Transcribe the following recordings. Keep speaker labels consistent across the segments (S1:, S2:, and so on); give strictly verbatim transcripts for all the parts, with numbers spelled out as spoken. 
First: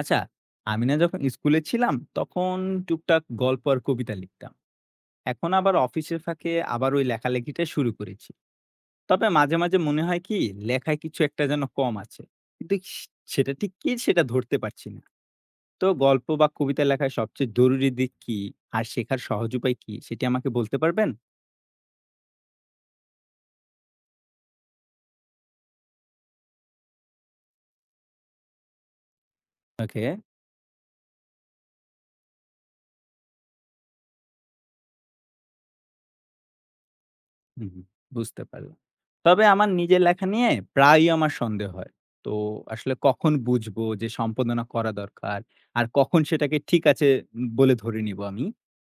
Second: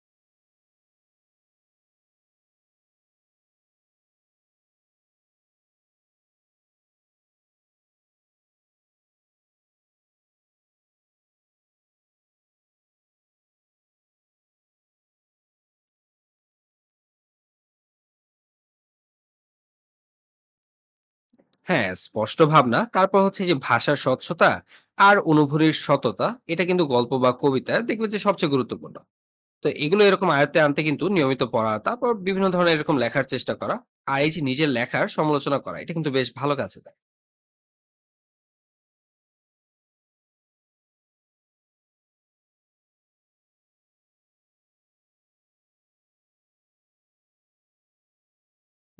S1: আচ্ছা, আমি না যখন স্কুলে ছিলাম তখন টুকটাক গল্প আর কবিতা লিখতাম। এখন আবার অফিসের ফাঁকে আবার ওই লেখালেখিটা শুরু করেছি। তবে মাঝে, মাঝে মনে হয় কি লেখায় কিছু একটা যেন কম আছে। কিন্তু সে সেটা ঠিক কি সেটা ধরতে পারছি না। তো গল্প বা কবিতা লেখার সবচেয়ে জরুরি দিক কি? আর শেখার সহজ উপায় কি? সেটি আমাকে বলতে পারবেন?
S2: হ্যাঁ, স্পষ্ট ভাবনা, তারপর হচ্ছে যে ভাষার স্বচ্ছতা আর অনুভূতির সততা এটা কিন্তু গল্প বা কবিতা দেখবেন যে সবচেয়ে গুরুত্বপূর্ণ। তো এগুলো
S1: ওকে।
S2: এরকম আয়ত্তে আনতে কিন্তু নিয়মিত পড়া, তারপর বিভিন্ন ধরনের এরকম লেখার চেষ্টা করা। আর এই যে নিজের লেখার সমালোচনা করা, এটা কিন্তু বেশ ভালো কাজে দেয়।
S1: হুম, হুম, বুঝতে পারলাম। তবে আমার নিজের লেখা নিয়ে প্রায়ই আমার সন্দেহ হয়। তো আসলে কখন বুঝবো যে সম্পাদনা করা দরকার? আর কখন সেটাকে ঠিক আছে উম বলে ধরে নিব আমি?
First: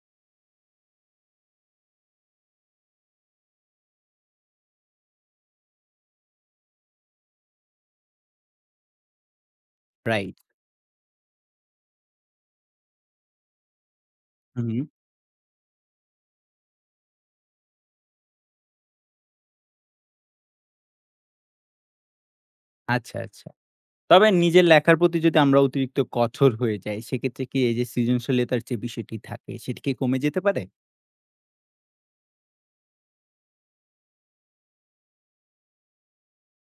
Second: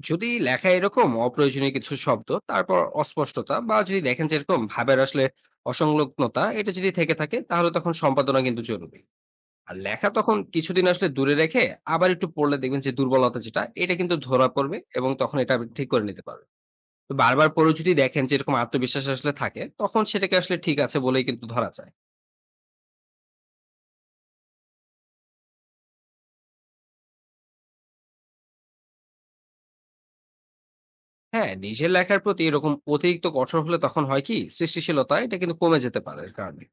S2: যদি লেখা এরকম অপ্রয়োজনীয় কিছু শব্দ, তারপর অস্পষ্টতা, বা যদি দেখেন যে এরকম ভাবের আসলে অসংলগ্নতা এটা যদি থেকে থাকে, তাহলে তখন সম্পাদনা কিন্তু জরুরি। আর লেখা তখন
S1: রাইট।
S2: কিছুদিন আসলে দূরে রেখে আবার একটু পড়লে দেখবেন যে দুর্বলতা যেটা এটা কিন্তু ধরা
S1: হুম,
S2: পড়বে,
S1: হুম।
S2: এবং তখন এটা আপনি ঠিক করে নিতে পারবেন। তো বারবার পড়েও যদি দেখেন যে এরকম আত্মবিশ্বাস আসলে থাকে, তখন সেটাকে আসলে ঠিক আছে বলেই কিন্তু ধরা যায়।
S1: আচ্ছা, আচ্ছা। তবে নিজের লেখার প্রতি যদি আমরা অতিরিক্ত কঠোর হয়ে যাই, সেক্ষেত্রে কি এই যে সৃজনশীলতার যে বিষয়টি থাকে, সেটি কি কমে যেতে পারে?
S2: হ্যাঁ, নিজের লেখার প্রতি এরকম অতিরিক্ত কঠোর হলে তখন হয় কি, সৃষ্টিশীলতা এটা কিন্তু কমে যেতে পারে এর কারণে।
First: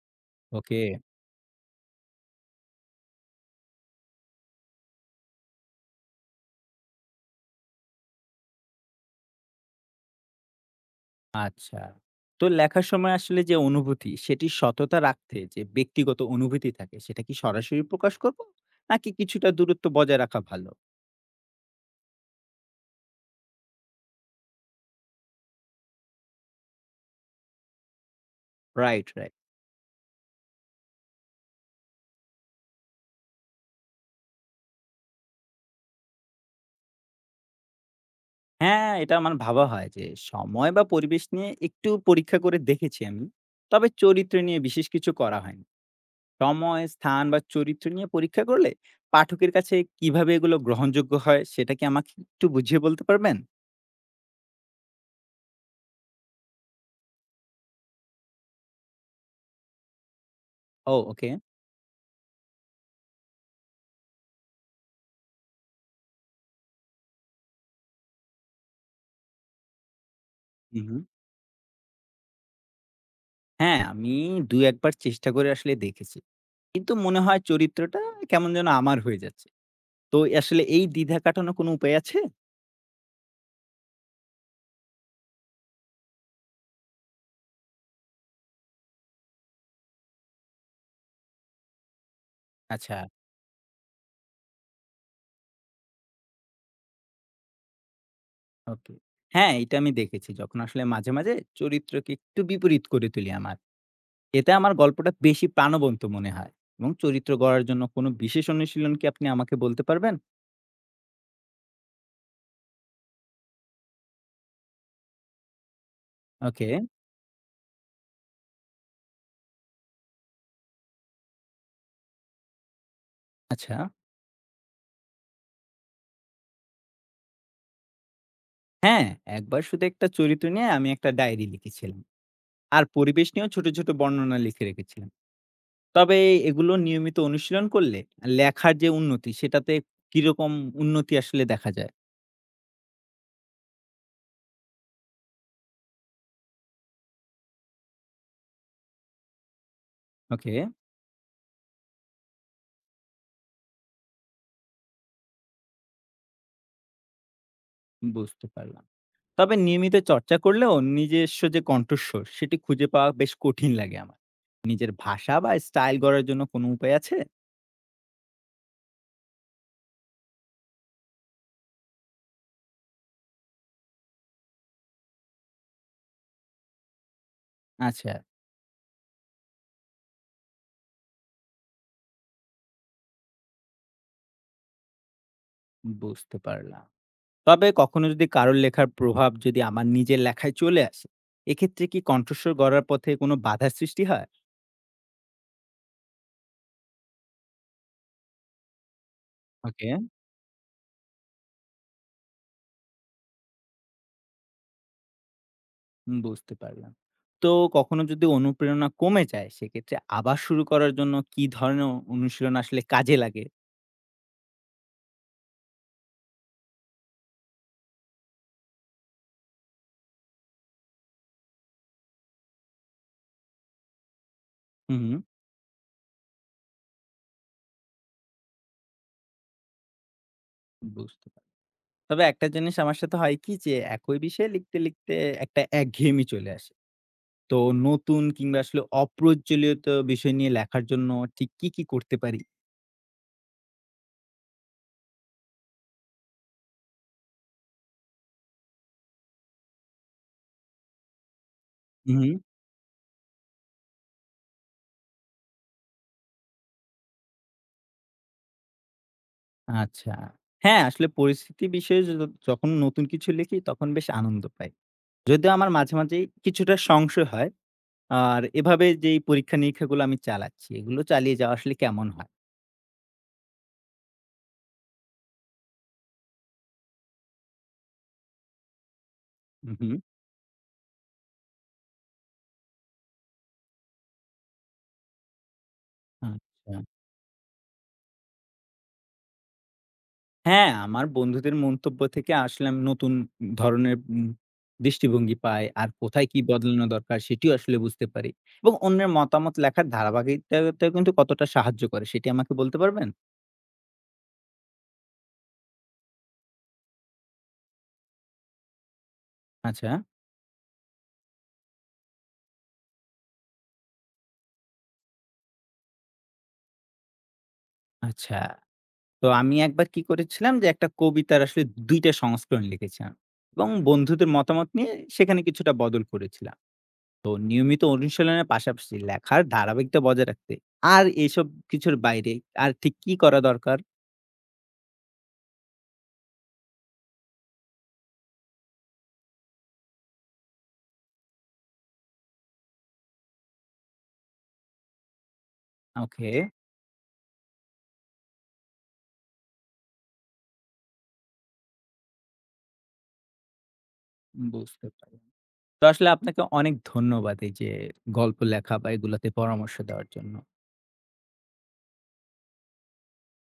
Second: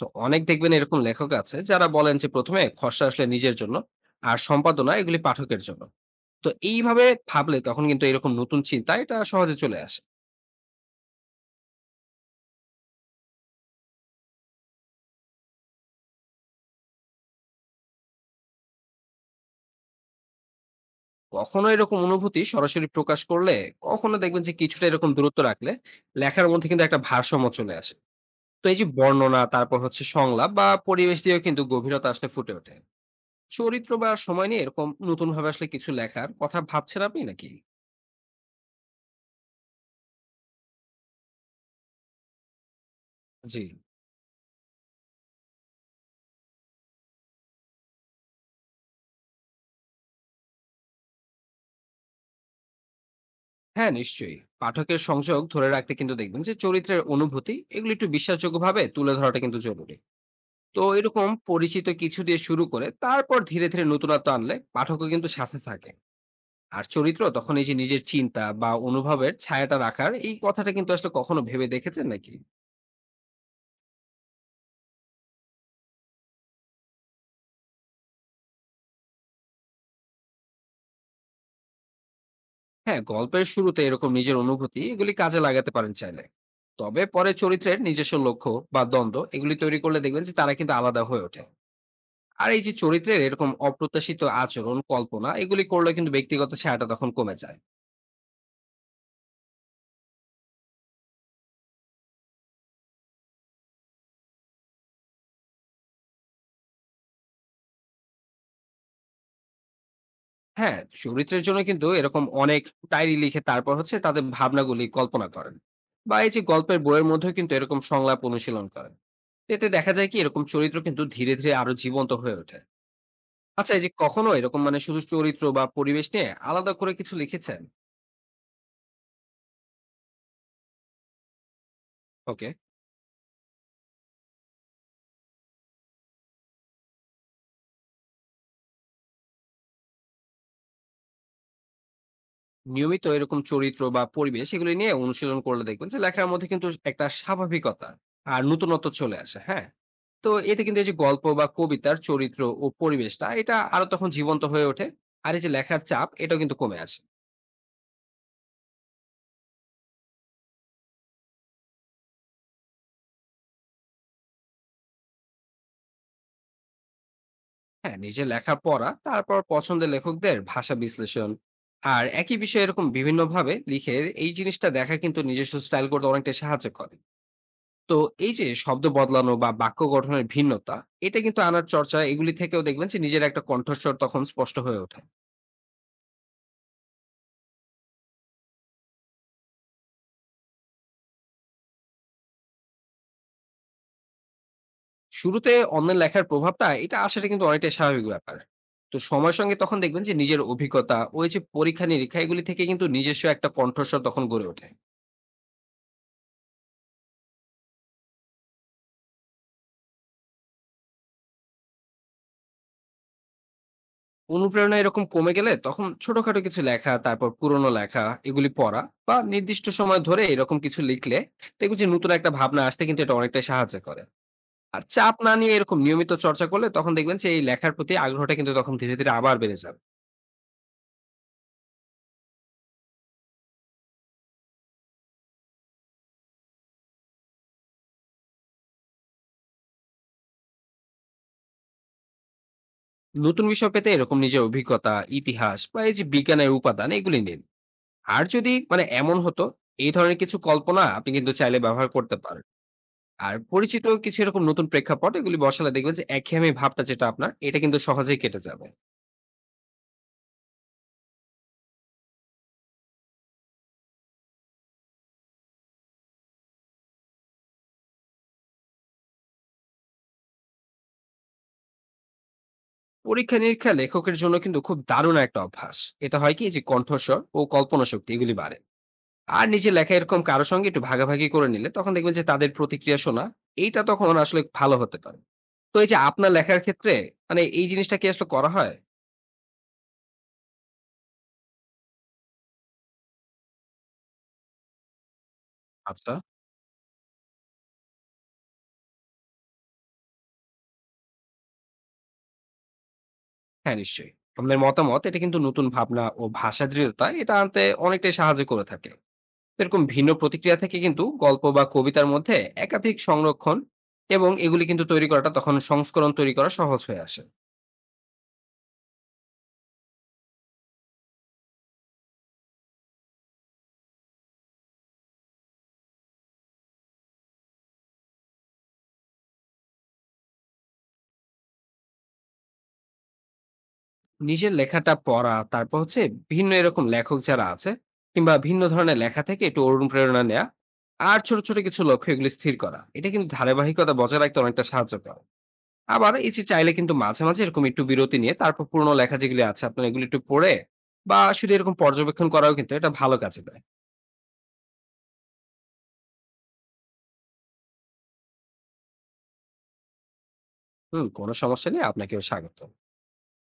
S2: তো অনেক দেখবেন
S1: ওকে।
S2: এরকম লেখক আছে যারা বলেন যে প্রথমে খসড়া আসলে নিজের জন্য, আর সম্পাদনা এগুলি পাঠকের জন্য। তো এইভাবে ভাবলে তখন কিন্তু এরকম নতুন চিন্তা এটা সহজে চলে আসে।
S1: আচ্ছা। তো লেখার সময় আসলে যে অনুভূতি, সেটির সততা রাখতে যে ব্যক্তিগত অনুভূতি থাকে, সেটা কি সরাসরি প্রকাশ করব? নাকি কিছুটা দূরত্ব বজায় রাখা ভালো?
S2: কখনো এরকম অনুভূতি সরাসরি প্রকাশ করলে, কখনো দেখবেন যে কিছুটা এরকম দূরত্ব রাখলে, লেখার মধ্যে কিন্তু একটা ভারসাম্য চলে আসে। তো এই যে
S1: রাইট, রাইট।
S2: বর্ণনা, তারপর হচ্ছে সংলাপ বা পরিবেশ দিয়েও কিন্তু গভীরতা আসলে ফুটে ওঠে। চরিত্র বা সময় নিয়ে এরকম নতুন ভাবে আসলে কিছু লেখার কথা ভাবছেন আপনি নাকি?
S1: হ্যাঁ, এটা আমার ভাবা হয় যে সময় বা পরিবেশ নিয়ে একটু পরীক্ষা করে দেখেছি আমি।
S2: জি,
S1: তবে চরিত্র নিয়ে বিশেষ কিছু করা হয়নি। সময়, স্থান বা চরিত্র নিয়ে পরীক্ষা করলে পাঠকের কাছে কিভাবে এগুলো গ্রহণযোগ্য হয়, সেটা কি আমাকে একটু বুঝিয়ে বলতে পারবেন?
S2: হ্যাঁ নিশ্চয়ই। পাঠকের সংযোগ ধরে রাখতে কিন্তু দেখবেন যে চরিত্রের অনুভূতি এগুলো একটু বিশ্বাসযোগ্য ভাবে তুলে ধরাটা কিন্তু জরুরি। তো
S1: ও
S2: এরকম
S1: ওকে।
S2: পরিচিত কিছু দিয়ে শুরু করে তারপর ধীরে ধীরে নতুনত্ব আনলে পাঠকও কিন্তু সাথে থাকে। আর চরিত্র তখন এই যে নিজের চিন্তা বা অনুভবের ছায়াটা রাখার এই কথাটা
S1: হুম,
S2: কিন্তু
S1: হুম।
S2: আসলে কখনো ভেবে দেখেছেন নাকি?
S1: হ্যাঁ, আমি দুই এক বার চেষ্টা করে আসলে দেখেছি। কিন্তু মনে হয় চরিত্রটা কেমন যেন আমার হয়ে যাচ্ছে। তো আসলে এই দ্বিধা কাটানোর কোনো উপায় আছে?
S2: হ্যাঁ, গল্পের শুরুতে এরকম নিজের অনুভূতি এগুলি কাজে লাগাতে পারেন চাইলে। তবে পরে চরিত্রের নিজস্ব লক্ষ্য বা দ্বন্দ্ব এগুলি তৈরি করলে দেখবেন যে তারা কিন্তু আলাদা হয়ে ওঠে। আর এই যে
S1: আচ্ছা,
S2: চরিত্রের এরকম অপ্রত্যাশিত আচরণ কল্পনা এগুলি করলে কিন্তু ব্যক্তিগত ছায়াটা তখন কমে যায়।
S1: ওকে। হ্যাঁ, এটা আমি দেখেছি। যখন আসলে মাঝে, মাঝে চরিত্রকে একটু বিপরীত করে তুলি আমার। এতে আমার গল্পটা বেশি প্রাণবন্ত মনে হয় এবং চরিত্র গড়ার জন্য কোনো বিশেষ অনুশীলন কি আপনি আমাকে বলতে পারবেন?
S2: হ্যাঁ, চরিত্রের জন্য কিন্তু এরকম অনেক ডায়েরি লিখে, তারপর হচ্ছে তাদের ভাবনাগুলি কল্পনা করেন। বা এই যে
S1: ওকে,
S2: গল্পের বইয়ের মধ্যেও কিন্তু এরকম সংলাপ অনুশীলন করেন। এতে দেখা যায় কি, এরকম চরিত্র কিন্তু ধীরে, ধীরে আরো জীবন্ত হয়ে ওঠে। আচ্ছা,
S1: আচ্ছা।
S2: এই যে কখনো এরকম মানে শুধু চরিত্র বা পরিবেশ নিয়ে আলাদা করে কিছু লিখেছেন?
S1: হ্যাঁ, একবার শুধু একটা চরিত্র নিয়ে আমি একটা ডায়েরি লিখেছিলাম।
S2: ওকে।
S1: আর পরিবেশ নিয়েও ছোট, ছোট বর্ণনা লিখে রেখেছিলাম। তবে এগুলো নিয়মিত অনুশীলন করলে লেখার যে উন্নতি সেটাতে কিরকম উন্নতি আসলে দেখা যায়?
S2: নিয়মিত এরকম চরিত্র বা পরিবেশ এগুলি নিয়ে অনুশীলন করলে দেখবেন যে লেখার মধ্যে কিন্তু একটা স্বাভাবিকতা আর নতুনত্ব চলে আসে, হ্যাঁ। তো
S1: ওকে,
S2: এতে কিন্তু এই যে গল্প বা কবিতার চরিত্র ও পরিবেশটা এটা আরো তখন জীবন্ত হয়ে ওঠে। আর এই যে লেখার চাপ এটাও কিন্তু কমে আসে।
S1: বুঝতে পারলাম। তবে নিয়মিত চর্চা করলেও নিজস্ব যে কণ্ঠস্বর সেটি খুঁজে পাওয়া বেশ কঠিন লাগে আমার। নিজের ভাষা বা স্টাইল গড়ার জন্য কোনো উপায় আছে?
S2: হ্যাঁ, নিজে লেখা পড়া, তারপর পছন্দের লেখকদের ভাষা বিশ্লেষণ, আর একই বিষয়ে এরকম বিভিন্ন ভাবে লিখে এই জিনিসটা দেখা কিন্তু নিজস্ব স্টাইল করতে অনেকটা সাহায্য করে। তো
S1: আচ্ছা,
S2: এই যে শব্দ বদলানো বা বাক্য গঠনের ভিন্নতা এটা কিন্তু আনার চর্চা এগুলি থেকেও দেখবেন যে নিজের একটা কণ্ঠস্বর তখন স্পষ্ট হয়ে ওঠে।
S1: বুঝতে পারলাম। তবে কখনো যদি কারোর লেখার প্রভাব যদি আমার নিজের লেখায় চলে আসে, এক্ষেত্রে কি কণ্ঠস্বর গড়ার পথে কোনো বাধার সৃষ্টি হয়?
S2: শুরুতে অন্যের লেখার প্রভাবটা এটা আসাটা কিন্তু অনেকটাই স্বাভাবিক ব্যাপার। তো সময়ের সঙ্গে তখন
S1: ওকে।
S2: দেখবেন যে নিজের অভিজ্ঞতা, ওই যে পরীক্ষা নিরীক্ষা এগুলি থেকে কিন্তু নিজস্ব একটা কণ্ঠস্বর তখন গড়ে ওঠে।
S1: হুম, বুঝতে পারলাম। তো কখনো যদি অনুপ্রেরণা কমে যায়, সেক্ষেত্রে আবার শুরু করার জন্য কি ধরনের অনুশীলন আসলে কাজে লাগে?
S2: অনুপ্রেরণা এরকম কমে গেলে তখন ছোটখাটো কিছু লেখা, তারপর পুরনো লেখা এগুলি পড়া, বা নির্দিষ্ট সময় ধরে এরকম কিছু লিখলে দেখবেন যে নতুন একটা ভাবনা আসতে কিন্তু এটা অনেকটাই সাহায্য করে। আর
S1: হু, হু।
S2: চাপ না নিয়ে এরকম নিয়মিত চর্চা করলে তখন দেখবেন যে এই লেখার প্রতি আগ্রহটা কিন্তু তখন ধীরে ধীরে আবার বেড়ে যাবে।
S1: বুঝতে পারলাম। তবে একটা জিনিস আমার সাথে হয় কি যে, একই বিষয়ে লিখতে, লিখতে একটা একঘেয়েমি চলে আসে। তো নতুন কিংবা আসলে অপ্রজ্বলিত বিষয় নিয়ে লেখার জন্য ঠিক কি, কি করতে পারি?
S2: নতুন বিষয় পেতে এরকম নিজের অভিজ্ঞতা, ইতিহাস বা এই যে বিজ্ঞানের উপাদান এগুলি নিন। আর যদি মানে এমন হতো, এই ধরনের কিছু কল্পনা আপনি কিন্তু চাইলে ব্যবহার
S1: হু,
S2: করতে
S1: হু।
S2: পারেন। আর পরিচিত কিছু এরকম নতুন প্রেক্ষাপট এগুলি বসালে দেখবেন যে একঘেয়েমি ভাবটা যেটা আপনার, এটা কিন্তু সহজেই কেটে যাবে।
S1: আচ্ছা। হ্যাঁ, আসলে পরিস্থিতি বিষয়ে য যখন নতুন কিছু লিখি, তখন বেশ আনন্দ পাই। যদিও আমার মাঝে, মাঝেই কিছুটা সংশয় হয়। আর এভাবে যেই পরীক্ষা-নিরীক্ষাগুলো আমি চালাচ্ছি, এগুলো চালিয়ে যাওয়া আসলে কেমন হয়?
S2: পরীক্ষা নিরীক্ষা লেখকের জন্য কিন্তু খুব দারুণ একটা অভ্যাস। এটা হয় কি যে কণ্ঠস্বর ও কল্পনা শক্তি এগুলি বাড়ে। আর
S1: হু,
S2: নিজের
S1: হু।
S2: লেখা এরকম কারো সঙ্গে একটু ভাগাভাগি করে নিলে তখন দেখবেন যে তাদের প্রতিক্রিয়া শোনা এইটা তখন আসলে ভালো হতে পারে। তো এই যে আপনার লেখার
S1: আচ্ছা।
S2: ক্ষেত্রে মানে এই জিনিসটা কি আসলে করা হয়?
S1: হ্যাঁ, আমার বন্ধুদের মন্তব্য থেকে আসলে আমি নতুন ধরনের উম দৃষ্টিভঙ্গি পাই। আর
S2: আচ্ছা।
S1: কোথায় কি বদলানো দরকার সেটিও আসলে বুঝতে পারি। এবং অন্যের মতামত লেখার ধারাবাহিকতাটাও কিন্তু কতটা সাহায্য করে সেটি আমাকে বলতে পারবেন?
S2: হ্যাঁ, নিশ্চয়ই। আপনার মতামত এটা কিন্তু নতুন ভাবনা ও ভাষা দৃঢ়তা এটা আনতে অনেকটাই সাহায্য করে থাকে। তো এরকম
S1: আচ্ছা,
S2: ভিন্ন প্রতিক্রিয়া থেকে কিন্তু গল্প বা কবিতার মধ্যে একাধিক সংরক্ষণ এবং এগুলি কিন্তু তৈরি করাটা তখন সংস্করণ তৈরি করা সহজ হয়ে আসে।
S1: আচ্ছা। তো আমি একবার কি করেছিলাম যে একটা কবিতার আসলে দুই টা সংস্করণ লিখেছিলাম। এবং বন্ধুদের মতামত নিয়ে সেখানে কিছুটা বদল করেছিলাম। তো নিয়মিত অনুশীলনের পাশাপাশি লেখার ধারাবাহিকতা বজায় রাখতে আর এইসব কিছুর বাইরে আর ঠিক কি করা দরকার?
S2: নিজের লেখাটা পড়া, তারপর হচ্ছে ভিন্ন এরকম লেখক যারা আছে কিংবা ভিন্ন ধরনের লেখা থেকে একটু অনুপ্রেরণা নেয়া, আর ছোট ছোট কিছু লক্ষ্য এগুলো স্থির করা এটা কিন্তু ধারাবাহিকতা বজায় রাখতে অনেকটা সাহায্য করে। আবার
S1: ওকে,
S2: এই যে চাইলে কিন্তু মাঝে মাঝে এরকম একটু বিরতি নিয়ে, তারপর পুরনো লেখা যেগুলি আছে আপনার এগুলো একটু পড়ে বা শুধু এরকম পর্যবেক্ষণ করাও কিন্তু এটা ভালো কাজে দেয়।
S1: বুঝতে পারলাম। তো আসলে আপনাকে অনেক ধন্যবাদ এই যে গল্প লেখা বা এগুলাতে পরামর্শ দেওয়ার জন্য।
S2: হুম, কোনো সমস্যা নেই, আপনাকেও স্বাগত।